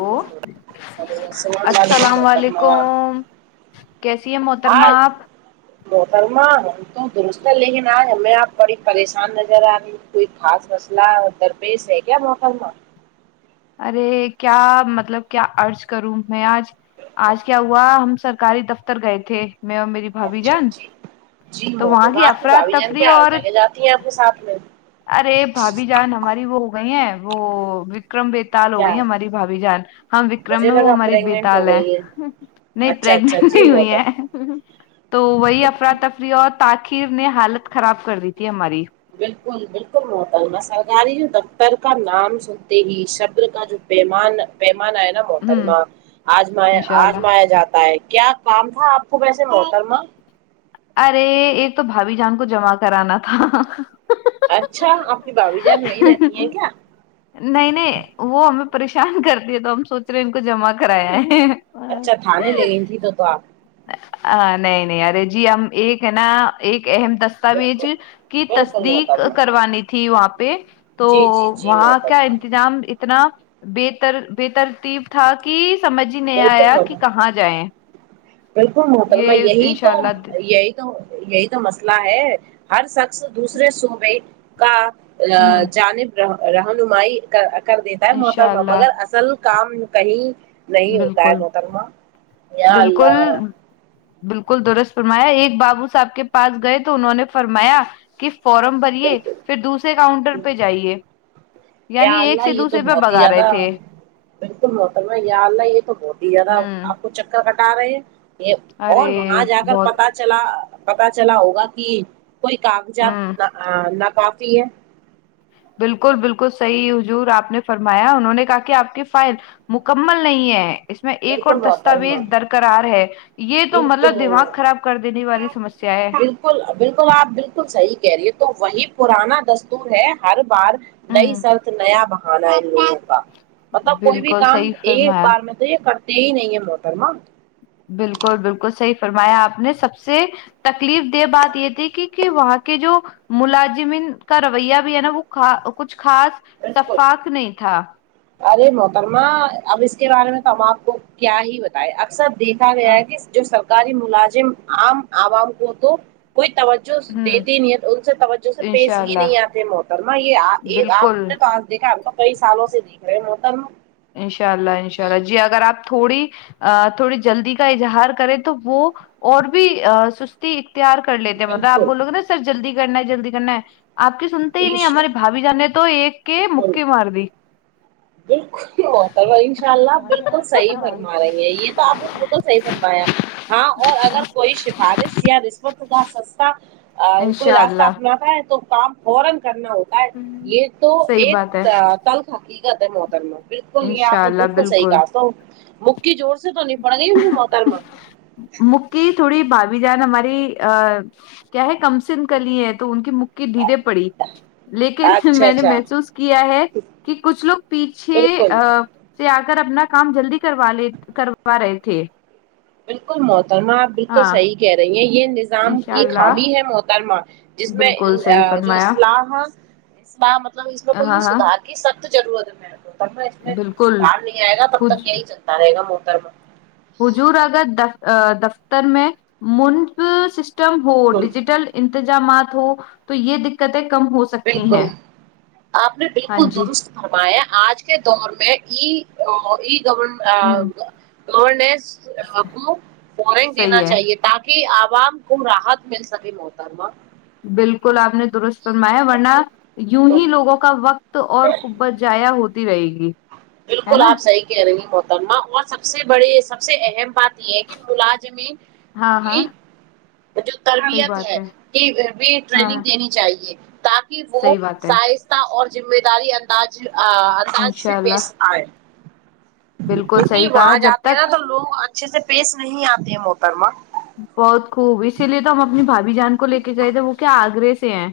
او hello السلام علیکم السلام و محترمہ علیکم کیسی ہے محترمہ آج آپ محترمہ میں تو درست ہو لیکن آج ہمیں آپ بڑی پریشان نظر آ رہی کوئی خاص مسئلہ درپیش ہے کیا محترمہ ارے کیا مطلب کیا عرض کروں میں آج آج کیا ہوا ہم سرکاری دفتر گئے تھے میں اور میری بھابی اچھا جان جی جی تو وہاں محترمہ آپ کی افراد بھابی جان تفریح کیا ہر اور جگہ جاتی ہیں آپ کے ساتھ میں ارے بھابھی جان ہماری وہ ہو گئی ہیں وہ وکرم بے تال ہو کیا گئی ہماری بھابھی جان ہم وکرم مجھے ہے وہ لگا ہماری پریگنٹ ہو بیتال ہے گئی نہیں اچھا اچھا پرریگنٹ جی نہیں ہوئی محترمہ ہیں تو وہی افراتفری اور تاخیر نے حالت خراب کر دی تھی ہماری بالکل بالکل محترمہ سرگاری جو دف تر کا نام سنتے ہی شبر کا جو پیمان پیمانہ تا ہوں محترما آج م انشاء آج اللہ مایا جاتا ہے کیا کام تھا آپ کو ویسے محترمہ ارے ایک تو بھابی جان کو جمع کرانا تھا اچھا آپ کی بھابی جان وہی رہتی ہیں کیا نہیں نہیں وہ ہمیں پریشان کرتی ہے تو ہم سوچ رہے ہیں ان کو جمع کرایا ہے اچھا تھاانے لے گئی تھی تو آپ نہیں نہیں ارے جی ہم ایک ہے نا ایک اہم دس توآج بالکل کی بالکل تصدیق محترمہ کروانی تھی وہاں پہ تو جی جی جی وہاں کا محترمہ انتظام اتنا بےتر بے ترتیب تھا کہ سمجھ ہی نہیں بالکل آیا کی محترمہ کہاں جائیں بالکل محترمہ یہ یہی انشاء تو اللہ ہ یہی تو یہی تو مسئلہ ہے ہر شخص دوسرے صوبے کا جانب رہنمائی کر دیتا ہے انشاء محترمہ اللہ مگر اصل کام کہیں نہیں ہوتا ہے بالکل محترمہ یا بالکل اللہ بالکل درست فرمایا ایک بابو صاحب کے پاس گئے تو انہوں نے فرمایا کہ فارم بریے بالکل پھر دوسرے کاؤنٹر پہ جائیے یا یعنی ایک اللہ سے یہ تو دوسرے پہ بہت ہی بگا رہے زیادہ تھے بالکل محترما یہ اللہ یہ تو بہت ہی زیادہ ہوں آپ کو چکر کٹا رہے ہیں یہ ارے اور وہاں جا کر بہت پتا چلا پتا چلا ہوگا کہ کوئی ہوں کاغذات ناکفی ہے بالکل بالکل صحیح حضور آپ نے فرمایا انہوں نے کہا کہ آپ کی فائن مکمل نہیں ہے اس میں ایک اور بالکل دستاویز محترمہ درکرار ہے یہ تو بالکل مطلب دماغ خراب کر دینے والی سمسیا ہے بالکل بالکل آپ بالکل صحیح کہہ رہیے تو وہی پرانا دستور ہے ہر بار نئی ہ سرط نیا بہانا ہے ان لوگوں کا مطلب کوئی بھی بالکل کام صحیح ایک فرمایا بار میں توہ یہ کرتے ہی نہیں ہے محترمہ بالکل بالکل صحیح فرمایا آپ نے سب سے تکلیف دہ بات یہ تھی کہ کہ وہاں کے جو ملازمین کا رویہ بھی ہے نا وہ کچھ خاص بالکل شفاق نہیں تھا ارے محترما اب اس کے بارے میں تو ہم آپ کو کیا ہی بتائے اکثر دیکھا گیا ہے کہ جو سرکاری ملازم عام عوام کو تو کوئی توجہ ہوں دیتی نہیں ہے ان سے توجہ سے پیش انشاء ہی اللہ نہیں آتے محترما یہ آپ بالکل نے تو دیکھا ہم تو کئی سالوں سے دیکھ رہے محترمہ انشاء اللہ انشاء اللہ جی اگر آپ تھوڑی ا تھوڑی جلدی کا اظہار کرے تو وہ اور بھی سستی تیار کر لیتے ہیں مطلب آپ بالکل بولو گے نا سر جلدی کرنا ہے جلدی کرنا ہے آپ کے سنتے ہی نہیں عش ہماراری بھابھی جان نے تو ایک کے بالکل می مار دی ہو انشاءاللہ بالکل صحیح فرما رہی ہیں یہ تو آپ نے بالکل صحیح فرمایا ہاں اور اگر کوئی سفارش یا رشوت کا سستا کوئی انشاء راستہ اللہ اپناتا ہے تو کام فورا کرنا ہوگ یہ تو صحیح ایک بات ہے کل حقیقت ہے محتر میں بالکل یہ آپ انشاء نے اللہ بالکل صحیح کہا تو مک کی جور سے تو نہیں پڑیں گی ان محترما مکی تھوڑی بھابھی جان ہماری ا کیا ہے کم سین کلی ہیں تو ان کی مک کی ڈھیرے پڑی لیکن اچھا میں نے اچھا محسوس کیا ہے کہ کچھ لوگ پیچھے بالکل ا سے آ کر اپنا کام جلدی کروا لے کروا رہے تھے بالکل محترمہ آپ بالکل ہاں صحیح کہہ رہی ہیں یہ نظام انشاء ایک اللہ خامی ہے محترمہ جس میں بالکل صحیح جو فرمایا اسلح اس مطلب اس میں کوئی ہاں بھی ہاں سدار کہ سخت ضرورت ہے میرے کو دم اس میں بالکل سدار نہیں آئے گا تب کچھ تک یہی چلتا رہے گا محترمہ حضور اگر دف دفتر میں منف سسٹم ہو بالکل ڈجیٹل انتظامات ہو تو یہ دقتیں کم ہوک بالکل آپ نے ہاں بالکل جی درست فرمایا آج کے دور میں ای ای ہ گورن گس کو فورین دینا صحیح ہے چاہیے تا کہ عوام کو راحت مل سکے محترمہ بالکل آپ نے درست فرمایا ورنہ بالکل یوں بالکل ہی لوگوں کا وقت تو اور کبت جایا ہوتی رہے گی ہے بالکل نا آپ صحیح کہہ رہی ہے محت محترمہ اور سب سے بڑے سب سے اہم بات یہ ہے کہ ملازمین ہاں ہاں کی جو صحیح تربیت بات ہے کہ بھی ٹریننگ ہاں دینی چاہیے تا کہ وہ صحیح بات ہے سہستا اور ذمہ داری انداز ا انشاء اللہ آئے بالکل کیونکہ صحیح کہا وہاں جب جاتے ہیں نا تک تو لوگ اس اچھے سے پیس نہیں آتے ہے محترمہ بہت خوب اسی لیے تو ہم اپنی بھابھی جان کو لے کے گئے تھے وہ کیا آگرے سے ہیں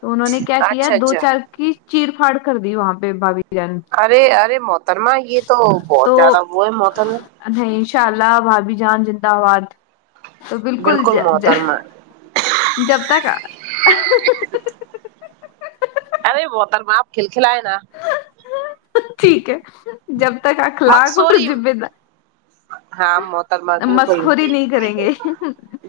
تو انہوں نے کیا کیا اچھا دو اچھا چار کی چییر پاڑ کر دی وہاں پہ باابھی ارے ارے محترما یہ تو بہت تو زیادہ وہ ہے محترما نہیں ان شاء اللہ بھابھی جان زندباد تو بالکل ج ج جب تک ارے محترمہ آپ کهیل کھلا یے نا ٹھیک ہے جب تک اخلاق اور مقصوری جبے دار ہاں محترمہ بالکل مسخوری نہیں کریں گے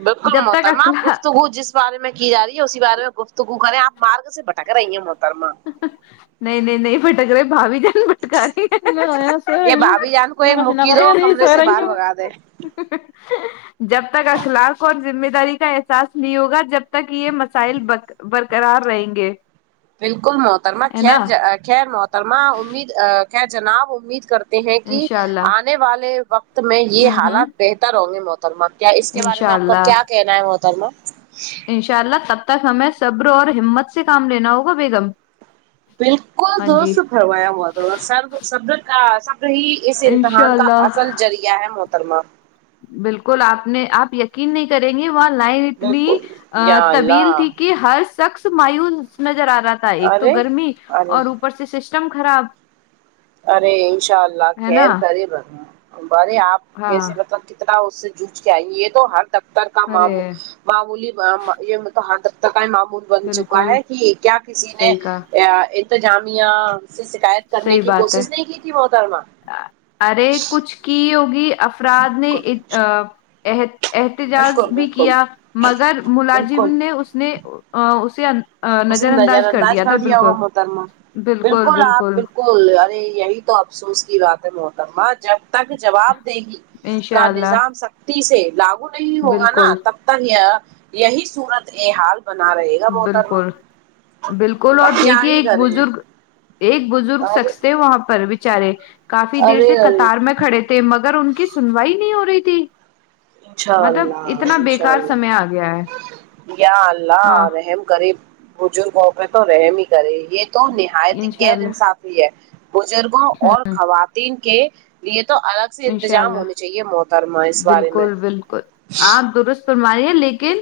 بالکل جب تک محترما آپ اخلاق گفتگو جس بارے میں کی جا رہی ہے اسیار میں گفتگو کریں آپ مارگ سے بٹک رہی ہیں محترما نہیں نہیں نہیں پٹک رہے بابھی جان پٹک س س یہ بھابھی جان کو ایک رہوں مکی دو ک کمرے سے باہر سو بھگا دے [unintelligible] جب تک اخلاق اور زمینداری کا ایسا سالف نہیں ہوگا جب تک یہ مسائل برقرار رہیں گے بالکل محترما ہے نا خیر خیر محترما امید خیر جناب امید کر ہیں کہ انشاء اللہ آنے والے وقت میں یہ ہوں ہوں حالات بہتر ہوں گے م محترما کیا اس کے بارے انشاء میں آپ کا اللہ کیا کہنا ہے محترما انشاء اللہ تب تک ہمیں صبر اور ہمت سے کام لینا ہوگا بیگم بالکل ہاں جی درست فرمایا محترمہ سر صبر کا ایسا پ ہی اس انشاء امتحان کا اللہ اصل ذریعہ ہے محترمہ بالکل آپ نے آپ یہ نہیں کریں گے وہاں لائن اتنی بالکل یا طبیل اللہ تھی کہ ہر سخص مایوس نظر آ رہا تھا ایک تو ارے گرمی ارے اور اوپر سے سسٹم خراب ارے انشاء اللہ ہے نا خیر کرے آرے آپ ہاں کیسے مطلب اس سے جج کے آئی یہ تو ہر دفتر کا ارے مامو معمولی یہ مل ہر دفتر کا ہی معمولی بن چکا بالکل ہے کہ کیا کسی نے صحیح کا انتظامیہ سے شکایت کرنے صحیح کی بات ہے کوشش نہیں کی تھی محتر مہ ارے کچھ کی ہوگی افراد نے ا احد احتجاج بالکل بھی بالکل کیا مگر ملازم بالکل نے اس نے اسے نظر انداز کر دیا تھا بالکل بالکل بالکل ارے یہی تو افسوس کی بات ہے محتر مہ جب تک جواب دگی کا انشاء اللہ نظام سختی سے لاگو نہیں ہوگا نا بالکل تب ہے یہی سورت یہ حال بنا رہے گا محترمہ بالکل بالکل اب اور کیا دیکھیے ہی ایک کریں بزرگ ایک بزرگ ارے شخص تھے وہاں پر بچارے کافی دیر سے ارے ارے قطار میں کھڑے تھے مگر ان کی سنوائی نہیں ہو رہی تھی انشاء مطلب اللہ اتنا انشاء بیکار اللہ سمے آ گیا ہے یا اللہ ہاں رحم کرے بزرگوں پہ تو رحم ہی کرے یہ تو نہایت ہی انشاء غیر اللہ انصافی ہے بزرگوں اور خواتین کے لیے تو الگ ایسے انشاء انتظام اللہ ہونے چاہیے محتر مہ اس بارے میں بالکل بالکل آپ درست فرمایے ہیں لیکن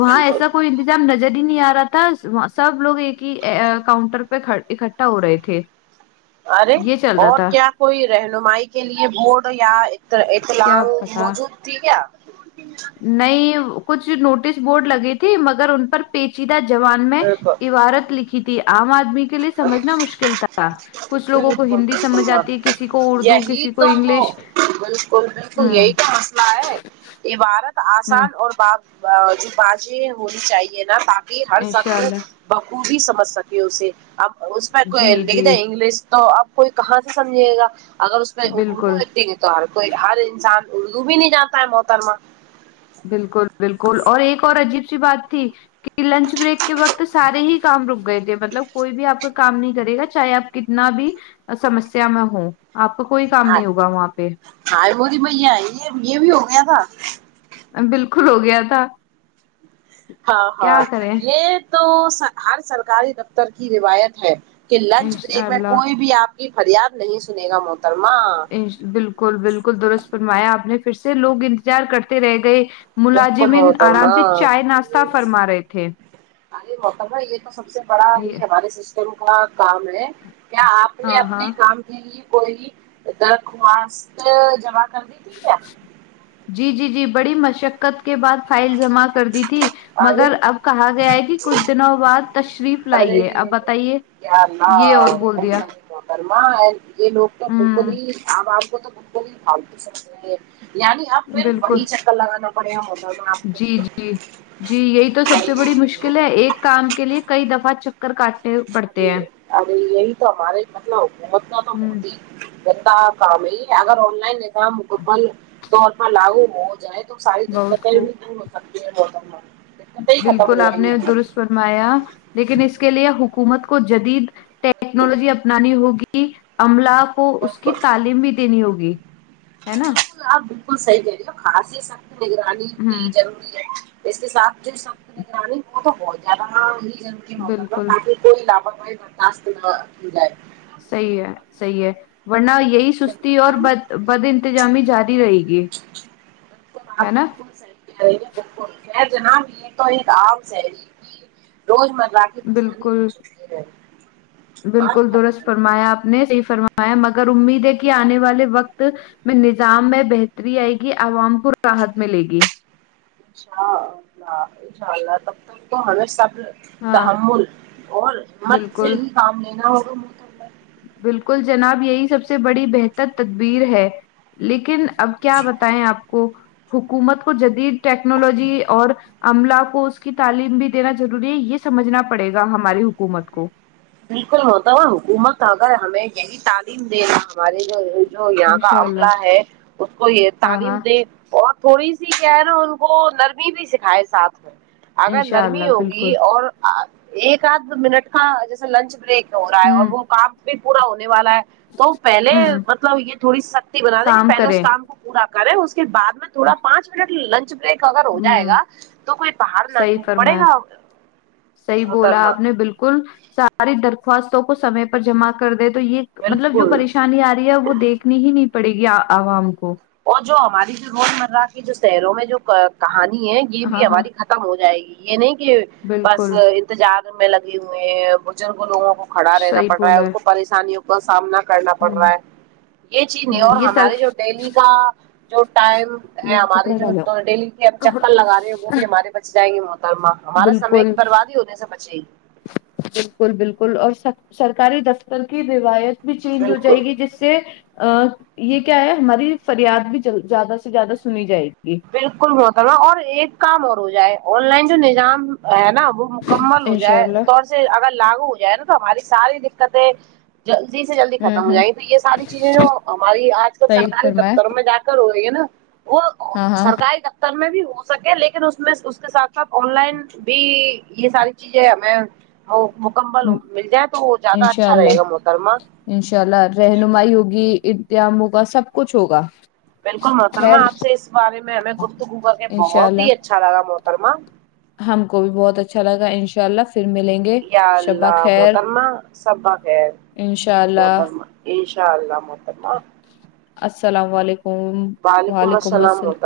وہاں بالکل ایسا کوئی ظام نظر ہی نہیں آ رہا تھا سب لوگ ایک ہی کاؤنٹر پہ اکٹھا ہو رہے تھے ارے یہ چل رہا اور تھا کیا کوئی رہنمائی کے لیے بورڈ یا تو کیا لگ پتا موجود تھی کیا نہیں کچھ نوٹس بورڈ لگی تھی مگر ان پر پیچیدہ زبان میں بالکل عبارت لکھی تھی آم آدمی کے کے لیے اچھا سمجھنا مشکل تھا کچھ لوگوں بالکل کو ہندی سمجھ بالکل آتی کسی کو میم اردو یہی کسی کو تو انگلش بالکل بالکل ہ یہی کا مسلہ ہے عبارت ہ آسان اور ب جو بازیں ہونی چاہیے نا تاکہ کہ ہر انشاء اللہ شخص بخوبی سمجھ سکے اسے اب اس پہ جی کوئی لکھ دیں جی انگلش تو اب کوئی کہاں سے سمجھیے گا اگر اس پہ بالکل اردو لکھ دینگے تو ہر کوئی ہر انسان اردو بھی نہیں جانتا ہے محترما بالکل بالکل اور ایک اور عجیب سی بات تھی کہ لنچ بریک کے وقت سارے ہی کام رک گئے تھے مطلب کوئی بھی آپ کا کام نہیں کرے گا چاہے آپ کتنا بھی سمسیا میں ہوں آپ کو کوئی کام نہیں ہوگا وہاں پہ ہال وہی بھیا یہ یہ بھی ہو گیا تھا بالکل ہو گیا تھا ہاں ہاں کیا کریں یہ تو سر ہر سرکاری دفتر کی روایت ہے کہ لنچ بریک انشاء میں اللہ کوئی بھی آپ کی فریاد نہیں سنے گا محترما بالکل بالکل درست فرمایا آپ نے پھر سے لوگ انتظار کرتے رہ گئے بالکل ملازمین آرام محترمہ سے چائے ناشہ فرما رہے تھے ارے محترمہ یہ تو سب سے بڑا ہی ہمارے سسٹم کا کام ہے کیا آپ نے ہاں ہاں اپنے کام کے لیے کوئی بھی درخواست جمع کر دی تھی کیا جی جی جی بڑی مشقت کے بعد فائل جمع کر دی تھی ارے مگر اب کہا گیا ہے کہ کچھ دنوں بعد تشریف ارے لائی ہے اب بتائیے یا یہ اللہ اور بول دیا محترمہ یہ لوگ تو بالکل ہوں ہی اب آپ کو تو بالکل ہی فالتو سمجھ رہے ہیں یعنی اب پھر بالکل وہی چکر لگانا بڑھیا محترمہ آپ نے جی جی جی یہی تو سب سے بڑی مشکل ہے ایک کام کے لیے کئی دفعہ چک کر کاٹے ارے ارے یہی تو ہمارے مطلب حکومت کا تو ہوں بہت ہی بتا کام ہی اگر آن لائن ایام مکمل طور پر لاگو ہو جائے تو ساری بہت دقتیں بھی خوب دور ہو سکتی ہے محترمہ دقتیں ہی ختم ہو بالکل جائیں آپ گی نے ہماری درست فرمایا لیکن اس کے لیے حکومت کو جدید بالکل ٹیکنالوجی اپنانی ہوگی کی عملہ کو اس کی بالکل تعلیم بھی دینی ہوگی ہے نا بالکل آپ بالکل صحیح کہ رہی ہو خاص سختی نگرانی کی ہوں جرور اس کے ساتھ جو سخت نگرانی وہ تو بہت زیادہ ہی ضروری ہوتا تھا بالکل تاکہ کوئی لاپرواہی برداشت نہ کی جائے صحیح ہے صحیح ہے ورنہ یہی سستی اور بالکل بد بد انتظامی جاری رہے گی ہے نا ہے جناب یہ تو ایک عام سہری روز مرہ لگاکے بالکل [inaudible] رہ آپ بالکل درست فرمائیں فرمایا آپ نے صحیح فرمایا مگر امید ہے کہ آنے والے وقت میں نظام میں بہتری آئے گی عوام کو راحت ملے گی اچھا ان شاء اللہ تب تک تو ہمیشہ ہاں تحمل اور حکمت سے بالکل ہی کام لینا ہوگا بالکل جناب یہی سب سے بڑی بہتر تدبیر ہے لیکن اب کیا بتائیں آپ کو حکومت کو جدید ٹیکنالوجی اور عملہ کو اس کی تعلیم بھی دینا ضروری ہے یہ سمجھنا پڑے گا ہماری حکومت کو بالکل ہوتا حکومت اگر ہمیں یہی تعلیم دینا ہمارے جو جو یہاں کا انشاء اللہ عملہ ہے اس کو یہ ہاں تعلیم ہاں دے بہت تھوڑی سی کیا ہے نا ان کو نرمی بھی سکھائے ساتھ میں اگر انشاء اللہ نرمی بالکل ہوگی اور ایک آدھ منٹ کا جیسے لنچ بریک ہو رہا ہے اور ہوں وہ کام بھی پورا ہونے والا ہے تو وہ پہلے ہوں مطلب یہ تھوڑی سختی بنا دے کہ کام پہلے اس کریں کام کو پورا کریں اس کے بعد میں تھوڑا پانچ منٹ لنچ بریک اگر ہو جائے ہوں گا تو کوئی پہاڑ نہ صحیح ٹوٹ پڑے فرمایا گا صحیح بولا محترما آپ نے بالکل ساری درخواستوں کو سمے پر جمع کر دے تو یہ مطلب جو بالکل پریشانی آ رہی ہے وہ دیکھ نی ہی نہیں پڑے گی عوام کو اور جو ہماری جو روزمرہ کی جو شہروں میں جو کہانی ہے یہ بھی ہاں ہاں ہماری ختم ہو جائے گی یہ نہیں کہ بس بالکل انتجار میں لگی ہوئی ہیں بزرگ لوگوں کو کھڑا رہنا صحیح پڑ رہا ہے بولا ان کو پریشانیوں کو کا سامنا کرنا پڑ ہوں رہا ہے یہ چیز نہیں ہوں اور یہ سر ہمارے جو ڈیلی ا جو ٹائم ہے ہمارے کپڑا ڈالو جو ڈیلی کے ہم چکر لگا رہے وہ بھی ہمارے بچ جائیں گے محترمہ ہمارا سمے کی بالکل بربادی ہونے سے بچے گی بالکل بالکل اور سر سرکاری دفتر کی روایت بھی چینج ہو جائے بالکل گی جس سے ا یہ کیا ہے ہماری فریاد بھی زیادہ سے زیادہ سنی جائے گی بالکل محتر مہ اور ایک کام اور ہو جائے آن لائن سے جو نظام ہے نا وہ مکمل ہو انشاء جائے اللہ طور سے اگر لاگو ہو جائے نا تو ہماری ساری دقتیں جلدی سے جلدی ہوں ختم ہو ہوں جائیںی تو یہ ساری چیزیں جو ہماری آج کل صحیح سرکاری فرمایا دفتر میں جا ہو رہی ہے نا وہ ہاں ہاں سرکاری دفتر تر میں بھی ہو سکے لیکن اس میں اس کے ساتھ ساتھ آن لائن بی یہ ساری چیزیں ہمیں وه مکمل ہو مل جائے تو وہ جیادہ انشاء اچھا رہے گا اللہ محترمہ انشاء اللہ رہنمائی ہوگی امتحان ہوگا سب کچھ ہوگا بالکل محترمہ خیر آپ سے اس بارے میں ہمیں گفتگو کر کے انشاء بہت ہی اللہ اچھا لگا محترمہ ہم کو بھی بہت اچھا لگا ان شاء اللہ فر ملیں گے یا شبہ اللہ خیر محترمہ شب خیر انشاء الل محتر مہ انشا اللہ محترمہ السلاو علیکم وعلیکم السلام السلا محترمہ